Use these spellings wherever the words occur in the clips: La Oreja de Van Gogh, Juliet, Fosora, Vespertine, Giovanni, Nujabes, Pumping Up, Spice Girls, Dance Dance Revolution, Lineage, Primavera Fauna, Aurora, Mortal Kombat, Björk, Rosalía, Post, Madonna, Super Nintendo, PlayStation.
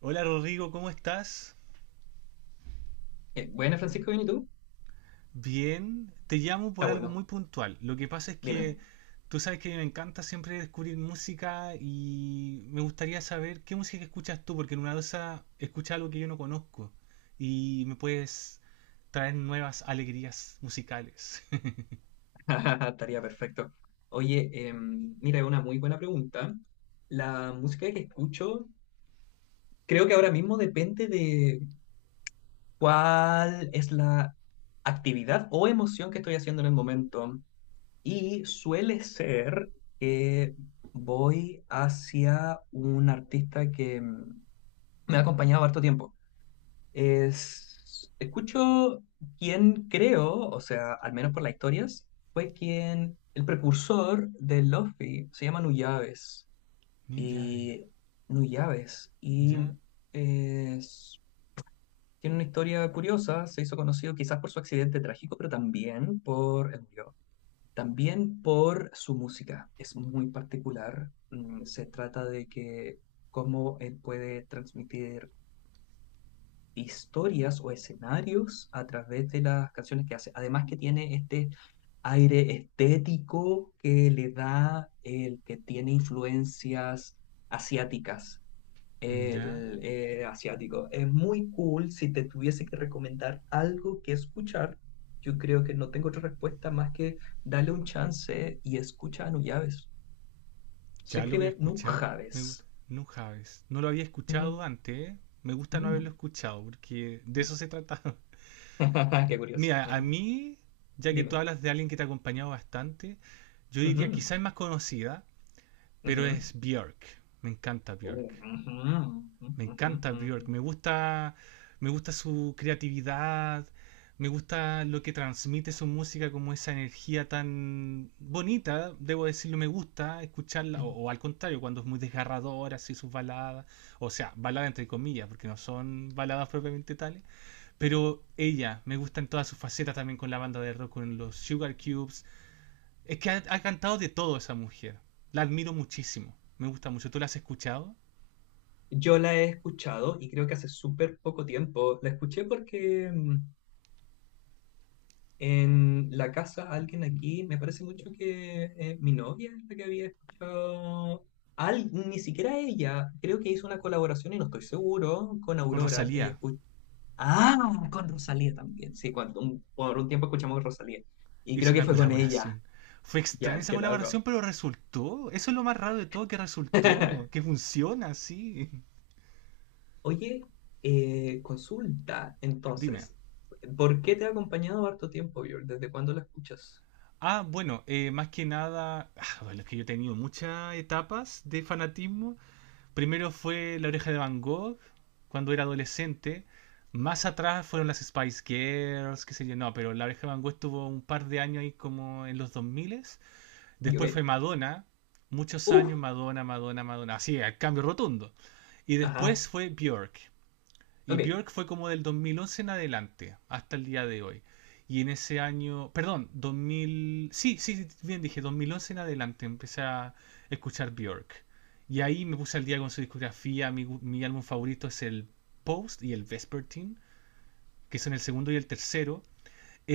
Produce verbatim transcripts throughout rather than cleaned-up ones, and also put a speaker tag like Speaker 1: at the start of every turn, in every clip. Speaker 1: Hola Rodrigo, ¿cómo estás?
Speaker 2: Eh, buena, Francisco, ¿bien y tú?
Speaker 1: Bien, te llamo
Speaker 2: Está
Speaker 1: por algo muy
Speaker 2: bueno,
Speaker 1: puntual. Lo que pasa es
Speaker 2: dime.
Speaker 1: que tú sabes que a mí me encanta siempre descubrir música y me gustaría saber qué música escuchas tú, porque en una dosa escucha algo que yo no conozco y me puedes traer nuevas alegrías musicales.
Speaker 2: Estaría perfecto. Oye, em, mira, es una muy buena pregunta. La música que escucho, creo que ahora mismo depende de cuál es la actividad o emoción que estoy haciendo en el momento. Y suele ser que voy hacia un artista que em, me ha acompañado harto tiempo. Es, escucho quien creo, o sea, al menos por las historias, fue quien, el precursor de Luffy, se llama Nuyabes.
Speaker 1: New Jave,
Speaker 2: Y Nuyabes. Y
Speaker 1: ya,
Speaker 2: es- tiene una historia curiosa, se hizo conocido quizás por su accidente trágico, pero también por, él murió, también por su música. Es muy particular. Mm, Se trata de que cómo él puede transmitir historias o escenarios a través de las canciones que hace. Además que tiene este aire estético que le da el que tiene influencias asiáticas.
Speaker 1: ya,
Speaker 2: El eh, asiático. Es muy cool. Si te tuviese que recomendar algo que escuchar, yo creo que no tengo otra respuesta más que darle un chance y escucha a Nujaves. Se
Speaker 1: ya lo voy a
Speaker 2: escribe
Speaker 1: escuchar. Me gusta.
Speaker 2: Nujaves.
Speaker 1: No Javes, no lo había
Speaker 2: Ujú.
Speaker 1: escuchado antes, ¿eh? Me gusta no haberlo
Speaker 2: Mm.
Speaker 1: escuchado, porque de eso se trata.
Speaker 2: Qué curioso.
Speaker 1: Mira, a
Speaker 2: Bueno,
Speaker 1: mí, ya que tú
Speaker 2: dime.
Speaker 1: hablas de alguien que te ha acompañado bastante, yo diría
Speaker 2: Ujú.
Speaker 1: quizás es más conocida, pero
Speaker 2: Ujú.
Speaker 1: es Björk. Me encanta Björk.
Speaker 2: Ujú, ujú,
Speaker 1: Me
Speaker 2: ujú,
Speaker 1: encanta Björk.
Speaker 2: ujú.
Speaker 1: Me gusta, me gusta su creatividad. Me gusta lo que transmite su música, como esa energía tan bonita, debo decirlo, me gusta escucharla, o, o al contrario, cuando es muy desgarradora, así sus baladas, o sea, baladas entre comillas, porque no son baladas propiamente tales, pero ella, me gusta en todas sus facetas también con la banda de rock, con los Sugar Cubes. Es que ha, ha cantado de todo esa mujer. La admiro muchísimo. Me gusta mucho. ¿Tú la has escuchado?
Speaker 2: Yo la he escuchado y creo que hace súper poco tiempo. La escuché porque mm, en la casa alguien aquí, me parece mucho que eh, mi novia es la que había escuchado. Al, ni siquiera ella, creo que hizo una colaboración y no estoy seguro con
Speaker 1: Con
Speaker 2: Aurora. Ella
Speaker 1: Rosalía
Speaker 2: escuchó. Ah, con Rosalía también. Sí, cuando, un- por un tiempo escuchamos Rosalía. Y creo
Speaker 1: hizo
Speaker 2: que
Speaker 1: una
Speaker 2: fue con ella.
Speaker 1: colaboración. Fue extraña
Speaker 2: Ya,
Speaker 1: esa
Speaker 2: qué loco.
Speaker 1: colaboración, pero resultó. Eso es lo más raro de todo, que resultó. Que funciona, sí.
Speaker 2: Oye, eh, consulta,
Speaker 1: Dime.
Speaker 2: entonces, ¿por qué te ha acompañado harto tiempo, Björn? ¿Desde cuándo la escuchas?
Speaker 1: Ah, bueno, eh, más que nada, ah, bueno, es que yo he tenido muchas etapas de fanatismo. Primero fue La Oreja de Van Gogh, cuando era adolescente. Más atrás fueron las Spice Girls, qué sé yo, no, pero La Oreja de Van Gogh estuvo un par de años ahí como en los dos mil.
Speaker 2: Y, ok.
Speaker 1: Después fue Madonna, muchos
Speaker 2: ¡Uf!
Speaker 1: años Madonna, Madonna, Madonna, así, al cambio rotundo. Y
Speaker 2: Ajá,
Speaker 1: después fue Björk. Y
Speaker 2: ok,
Speaker 1: Björk fue como del dos mil once en adelante, hasta el día de hoy. Y en ese año, perdón, dos mil, sí, sí, sí, bien dije, dos mil once en adelante empecé a escuchar Björk. Y ahí me puse al día con su discografía. Mi, mi álbum favorito es el Post y el Vespertine, que son el segundo y el tercero.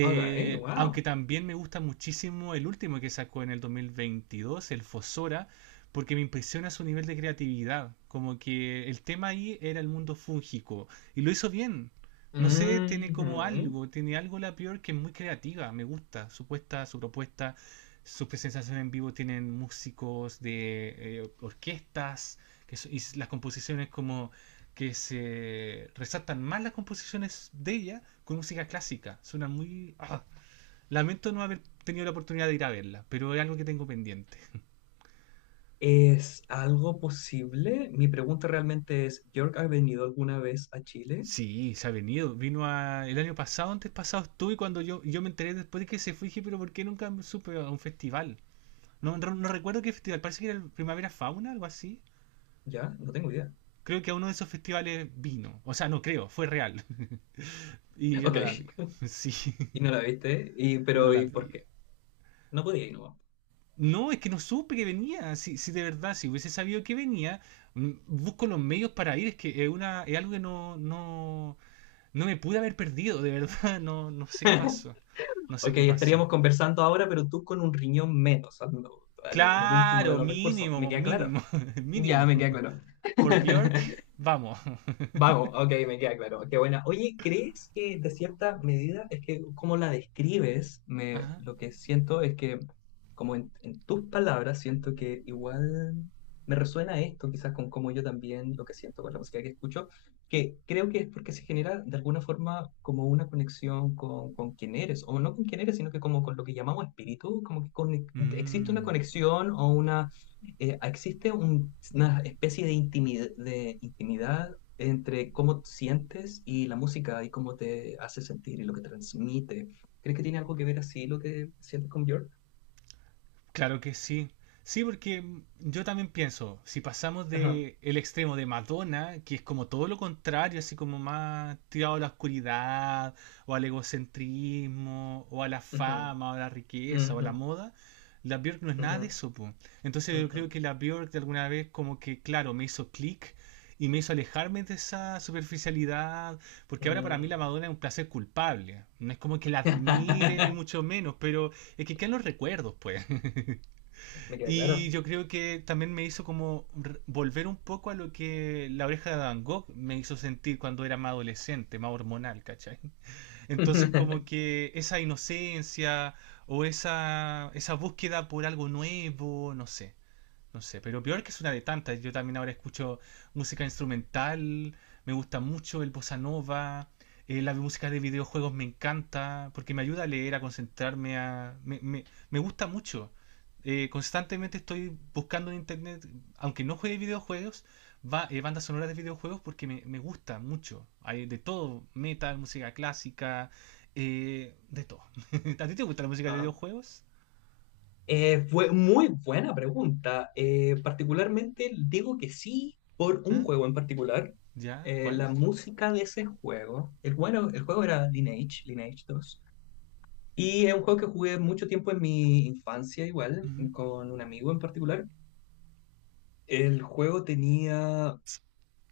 Speaker 2: ok, wow.
Speaker 1: Aunque también me gusta muchísimo el último que sacó en el dos mil veintidós, el Fosora, porque me impresiona su nivel de creatividad. Como que el tema ahí era el mundo fúngico y lo hizo bien. No sé, tiene como
Speaker 2: Ujú.
Speaker 1: algo, tiene algo la peor que es muy creativa, me gusta su puesta, su propuesta, sus presentaciones en vivo tienen músicos de eh, orquestas que so- y las composiciones como que se resaltan más las composiciones de ella con música clásica. Suena muy... ah, lamento no haber tenido la oportunidad de ir a verla, pero es algo que tengo pendiente.
Speaker 2: ¿Es algo posible? Mi pregunta realmente es, ¿Björk ha venido alguna vez a Chile?
Speaker 1: Sí, se ha venido. Vino a- el año pasado, antes pasado estuve cuando yo, yo me enteré después de que se fue y dije, pero ¿por qué nunca supe a un festival? No, no, no recuerdo qué festival, parece que era el Primavera Fauna, algo así.
Speaker 2: Ya, no tengo idea.
Speaker 1: Creo que a uno de esos festivales vino. O sea, no creo, fue real. Y yo
Speaker 2: Ok,
Speaker 1: no la vi. Sí,
Speaker 2: y no la viste, y,
Speaker 1: no
Speaker 2: pero
Speaker 1: la
Speaker 2: ¿y por
Speaker 1: vi.
Speaker 2: qué? No podía ir, no.
Speaker 1: No, es que no supe que venía. Si, si de verdad, si hubiese sabido que venía, mm, busco los medios para ir. Es que es, una, es algo que no, no, no me pude haber perdido, de verdad. No, no sé qué pasó. No sé
Speaker 2: Ok,
Speaker 1: qué pasó.
Speaker 2: estaríamos conversando ahora, pero tú con un riñón menos, al- al- en el último de
Speaker 1: Claro,
Speaker 2: los recursos, me
Speaker 1: mínimo,
Speaker 2: queda claro.
Speaker 1: mínimo,
Speaker 2: Ya,
Speaker 1: mínimo.
Speaker 2: me queda claro.
Speaker 1: Por Björk, vamos.
Speaker 2: Vamos, ok, me queda claro. Qué buena. Oye, ¿crees que de cierta medida, es que como la describes, me,
Speaker 1: Ajá.
Speaker 2: lo que siento es que, como en, en tus palabras, siento que igual me resuena esto, quizás con cómo yo también lo que siento con la música que escucho, que creo que es porque se genera de alguna forma como una conexión con, con quién eres, o no con quién eres, sino que como con lo que llamamos espíritu, como que con- existe una
Speaker 1: Mm.
Speaker 2: conexión o una eh, existe un- una especie de intimidad, de intimidad entre cómo sientes y la música y cómo te hace sentir y lo que transmite. ¿Crees que tiene algo que ver así lo que sientes con Björk?
Speaker 1: Claro que sí. Sí, porque mm, yo también pienso, si pasamos
Speaker 2: Ajá.
Speaker 1: de el extremo de Madonna, que es como todo lo contrario, así como más tirado a la oscuridad, o al egocentrismo, o a la
Speaker 2: Ujú,
Speaker 1: fama, o a la riqueza, o a
Speaker 2: ujú,
Speaker 1: la moda, la Björk no es nada de
Speaker 2: ujú,
Speaker 1: eso, po. Entonces yo
Speaker 2: ujú,
Speaker 1: creo que la Björk de alguna vez como que, claro, me hizo clic y me hizo alejarme de esa superficialidad, porque ahora para mí la
Speaker 2: mm.
Speaker 1: Madonna es un placer culpable. No es como que la admire ni mucho menos, pero es que quedan los recuerdos, pues.
Speaker 2: Me queda
Speaker 1: Y
Speaker 2: claro.
Speaker 1: yo creo que también me hizo como re- volver un poco a lo que la oreja de Van Gogh me hizo sentir cuando era más adolescente, más hormonal, ¿cachai? Entonces como que esa inocencia o esa, esa búsqueda por algo nuevo, no sé. No sé, pero peor que es una de tantas. Yo también ahora escucho música instrumental, me gusta mucho el bossa nova, eh, la música de videojuegos me encanta, porque me ayuda a leer, a concentrarme, a... Me, me- me gusta mucho. Eh, constantemente estoy buscando en internet, aunque no juegue videojuegos, va, eh, bandas sonoras de videojuegos porque me, me gusta mucho. Hay de todo, metal, música clásica, eh, de todo. ¿A ti te gusta la música de
Speaker 2: Ah.
Speaker 1: videojuegos?
Speaker 2: Eh, fue muy buena pregunta. Eh, particularmente digo que sí por un
Speaker 1: ¿Ah?
Speaker 2: juego en particular.
Speaker 1: ¿Ya?
Speaker 2: Eh,
Speaker 1: ¿Cuál?
Speaker 2: la música de ese juego, el, bueno, el juego era Lineage, Lineage dos. Y es un juego que jugué mucho tiempo en mi infancia igual,
Speaker 1: Ujú.
Speaker 2: con un amigo en particular. El juego tenía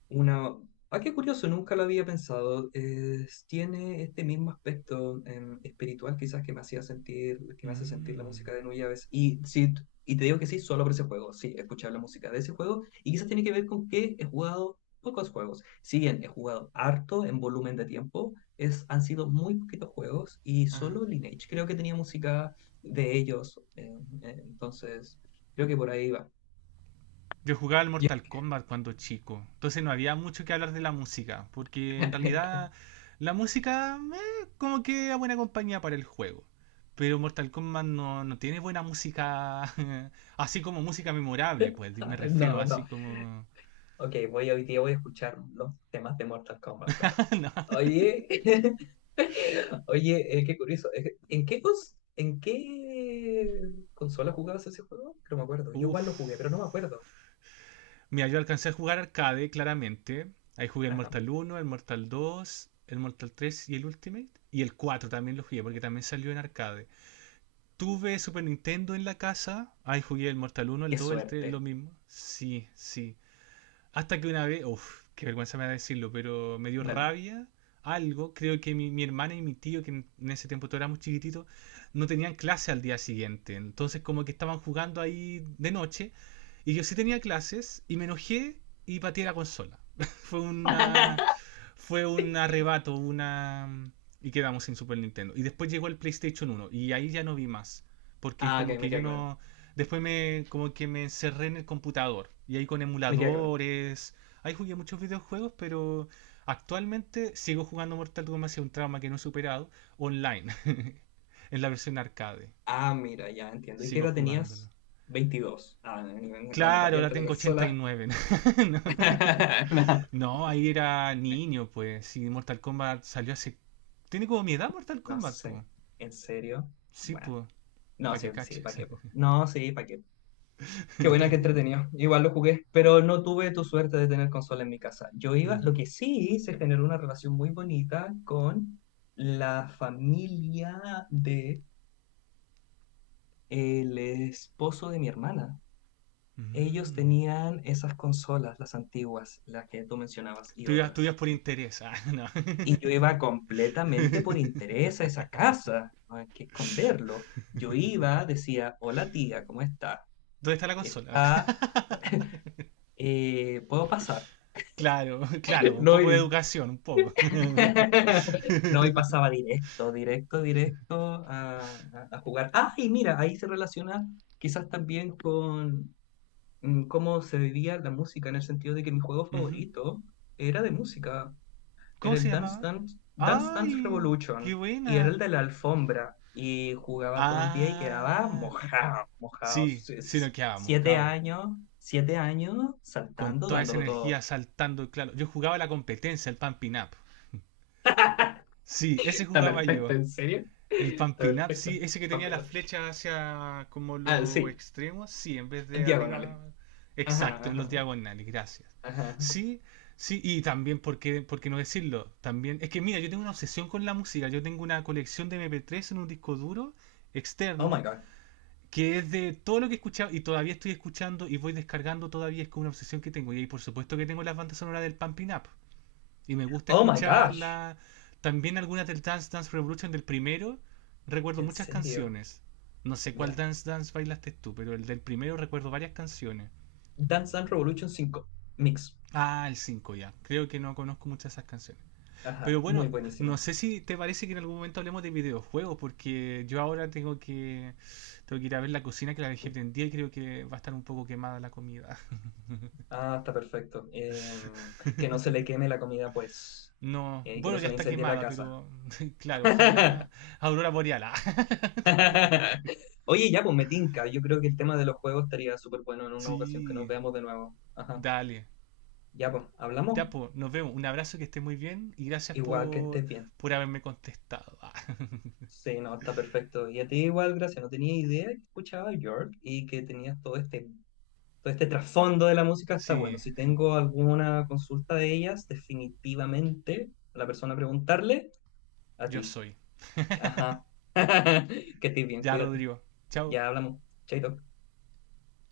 Speaker 2: una... Ah, qué curioso, nunca lo había pensado. Es- tiene este mismo aspecto em, espiritual quizás que me hacía sentir, que me hace sentir la
Speaker 1: Mm.
Speaker 2: música de Nujabes. Y sí, t- y te digo que sí, solo por ese juego. Sí, escuchar la música de ese juego. Y quizás tiene que ver con que he jugado pocos juegos. Si bien he jugado harto en volumen de tiempo, es, han sido muy poquitos juegos y
Speaker 1: Ajá.
Speaker 2: solo Lineage creo que tenía música de ellos. em, eh, entonces, creo que por ahí va.
Speaker 1: Yo jugaba al
Speaker 2: Yo-
Speaker 1: Mortal Kombat cuando chico, entonces no había mucho que hablar de la música, porque en realidad la música eh, como que era buena compañía para el juego. Pero Mortal Kombat no, no tiene buena música, así como música memorable, pues me refiero
Speaker 2: No,
Speaker 1: así
Speaker 2: no.
Speaker 1: como...
Speaker 2: Ok, voy hoy día voy a escuchar los temas de Mortal Kombat, claro.
Speaker 1: no.
Speaker 2: Oye, oye, eh, qué curioso. eh, ¿En qué, cons- en qué consola jugabas ese juego? Que no me acuerdo. Yo igual lo jugué, pero no me
Speaker 1: Uf.
Speaker 2: acuerdo.
Speaker 1: Mira, yo alcancé a jugar arcade, claramente. Ahí jugué el
Speaker 2: Ajá.
Speaker 1: Mortal uno, el Mortal dos, el Mortal tres y el Ultimate. Y el cuatro también lo jugué porque también salió en arcade. Tuve Super Nintendo en la casa. Ahí jugué el Mortal uno, el
Speaker 2: Qué
Speaker 1: dos, el tres, lo
Speaker 2: suerte.
Speaker 1: mismo. Sí, sí. Hasta que una vez, uff, qué vergüenza me da decirlo, pero me dio
Speaker 2: Dale.
Speaker 1: rabia algo. Creo que mi, mi hermana y mi tío, que en, en ese tiempo todos éramos chiquititos, no tenían clase al día siguiente. Entonces como que estaban jugando ahí de noche. Y yo sí tenía clases y me enojé y pateé la consola. fue una fue un arrebato, una y quedamos sin Super Nintendo. Y después llegó el PlayStation uno y ahí ya no vi más, porque
Speaker 2: Ah,
Speaker 1: como
Speaker 2: ok,
Speaker 1: que
Speaker 2: me
Speaker 1: yo
Speaker 2: queda claro.
Speaker 1: no. Después me como que me encerré en el computador y ahí con
Speaker 2: Me queda claro.
Speaker 1: emuladores. Ahí jugué muchos videojuegos, pero actualmente sigo jugando Mortal Kombat hacia un trauma que no he superado online, en la versión arcade.
Speaker 2: Ah, mira, ya entiendo. ¿Y qué
Speaker 1: Sigo
Speaker 2: edad
Speaker 1: jugándolo.
Speaker 2: tenías? Veintidós. Ah, cuando
Speaker 1: Claro, ahora
Speaker 2: pateaste la
Speaker 1: tengo
Speaker 2: consola.
Speaker 1: ochenta y nueve. No, no, ahí era niño, pues. Si Mortal Kombat salió hace. Tiene como mi edad Mortal
Speaker 2: No, no
Speaker 1: Kombat, pues.
Speaker 2: sé. ¿En serio?
Speaker 1: Sí,
Speaker 2: Bueno.
Speaker 1: pues,
Speaker 2: No,
Speaker 1: para
Speaker 2: sí,
Speaker 1: que
Speaker 2: sí, ¿para
Speaker 1: caches.
Speaker 2: qué? Po? No, sí, ¿para qué? Qué buena, que entretenido. Igual lo jugué, pero no tuve tu suerte de tener consola en mi casa. Yo iba, lo
Speaker 1: Ujú.
Speaker 2: que sí se generó una relación muy bonita con la familia de el esposo de mi hermana. Ellos
Speaker 1: Mm.
Speaker 2: tenían esas consolas, las antiguas, las que tú mencionabas y
Speaker 1: Tú ibas, tú ibas
Speaker 2: otras.
Speaker 1: por interés. Ah, no.
Speaker 2: Y yo iba completamente por interés a esa casa, no hay que esconderlo. Yo iba, decía, hola tía, ¿cómo está?
Speaker 1: ¿Dónde está la consola? Ah.
Speaker 2: Está, eh, ¿puedo pasar?
Speaker 1: Claro, claro, un
Speaker 2: No,
Speaker 1: poco de
Speaker 2: y
Speaker 1: educación, un poco.
Speaker 2: no, y pasaba directo, directo, directo a, a- a jugar. Ah, y mira, ahí se relaciona quizás también con mm, cómo se vivía la música, en el sentido de que mi juego
Speaker 1: Ujú.
Speaker 2: favorito era de música, era
Speaker 1: ¿Cómo se
Speaker 2: el Dance
Speaker 1: llamaba?
Speaker 2: Dance, Dance Dance
Speaker 1: ¡Ay! ¡Qué
Speaker 2: Revolution, y era el
Speaker 1: buena!
Speaker 2: de la alfombra, y jugaba todo el día y quedaba
Speaker 1: Ah,
Speaker 2: mojado, mojado.
Speaker 1: sí, sí
Speaker 2: Es-
Speaker 1: nos quedábamos,
Speaker 2: Siete
Speaker 1: cabo.
Speaker 2: años, siete años
Speaker 1: Con
Speaker 2: saltando,
Speaker 1: toda esa
Speaker 2: dándolo todo.
Speaker 1: energía saltando, claro. Yo jugaba la competencia, el Pumping Up. Sí, ese
Speaker 2: Está
Speaker 1: jugaba
Speaker 2: perfecto,
Speaker 1: yo.
Speaker 2: en serio.
Speaker 1: El
Speaker 2: Está
Speaker 1: pumping up,
Speaker 2: perfecto.
Speaker 1: sí, ese que
Speaker 2: Va.
Speaker 1: tenía las flechas hacia como
Speaker 2: Ah,
Speaker 1: los
Speaker 2: sí,
Speaker 1: extremos, sí, en vez de
Speaker 2: diagonales.
Speaker 1: arriba,
Speaker 2: Ajá,
Speaker 1: exacto, en los
Speaker 2: ajá,
Speaker 1: diagonales, gracias.
Speaker 2: ajá.
Speaker 1: Sí, sí, y también, ¿por qué, por qué no decirlo? También, es que mira, yo tengo una obsesión con la música, yo tengo una colección de M P tres en un disco duro
Speaker 2: Oh my
Speaker 1: externo,
Speaker 2: god.
Speaker 1: que es de todo lo que he escuchado y todavía estoy escuchando y voy descargando todavía, es como una obsesión que tengo. Y ahí por supuesto que tengo las bandas sonoras del Pumping Up. Y me gusta
Speaker 2: Oh my gosh.
Speaker 1: escucharla. También algunas del Dance Dance Revolution del primero. Recuerdo
Speaker 2: En
Speaker 1: muchas
Speaker 2: serio.
Speaker 1: canciones. No sé cuál
Speaker 2: Ya.
Speaker 1: Dance Dance bailaste tú, pero el del primero recuerdo varias canciones.
Speaker 2: Dance Dance Revolution cinco Mix.
Speaker 1: Ah, el cinco ya. Creo que no conozco muchas de esas canciones. Pero
Speaker 2: Ajá.
Speaker 1: bueno,
Speaker 2: Muy
Speaker 1: no
Speaker 2: buenísimo.
Speaker 1: sé si te parece que en algún momento hablemos de videojuegos, porque yo ahora tengo que, tengo que ir a ver la cocina que la dejé prendida y creo que va a estar un poco quemada la comida.
Speaker 2: Ah, está perfecto. Em, que no se le queme la comida, pues.
Speaker 1: No,
Speaker 2: Eh, que
Speaker 1: bueno,
Speaker 2: no
Speaker 1: ya
Speaker 2: se le
Speaker 1: está
Speaker 2: incendie la
Speaker 1: quemada,
Speaker 2: casa.
Speaker 1: pero claro, ojalá Aurora Boreal.
Speaker 2: Oye, ya, pues me tinca. Yo creo que el tema de los juegos estaría súper bueno en una ocasión que nos
Speaker 1: Sí,
Speaker 2: veamos de nuevo. Ajá.
Speaker 1: dale.
Speaker 2: Ya, pues, hablamos.
Speaker 1: Ya, pues, nos vemos. Un abrazo, que esté muy bien y gracias
Speaker 2: Igual que
Speaker 1: por,
Speaker 2: estés bien.
Speaker 1: por haberme contestado. Ah,
Speaker 2: Sí, no, está perfecto. Y a ti igual, gracias. No tenía idea que escuchaba York y que tenías todo este, todo este trasfondo de la música. Está bueno.
Speaker 1: sí,
Speaker 2: Si tengo alguna consulta de ellas, definitivamente a la persona a preguntarle a
Speaker 1: yo
Speaker 2: ti.
Speaker 1: soy.
Speaker 2: Ajá. Que estés bien,
Speaker 1: Ya,
Speaker 2: cuídate.
Speaker 1: Rodrigo. Chao.
Speaker 2: Ya hablamos. Chaito.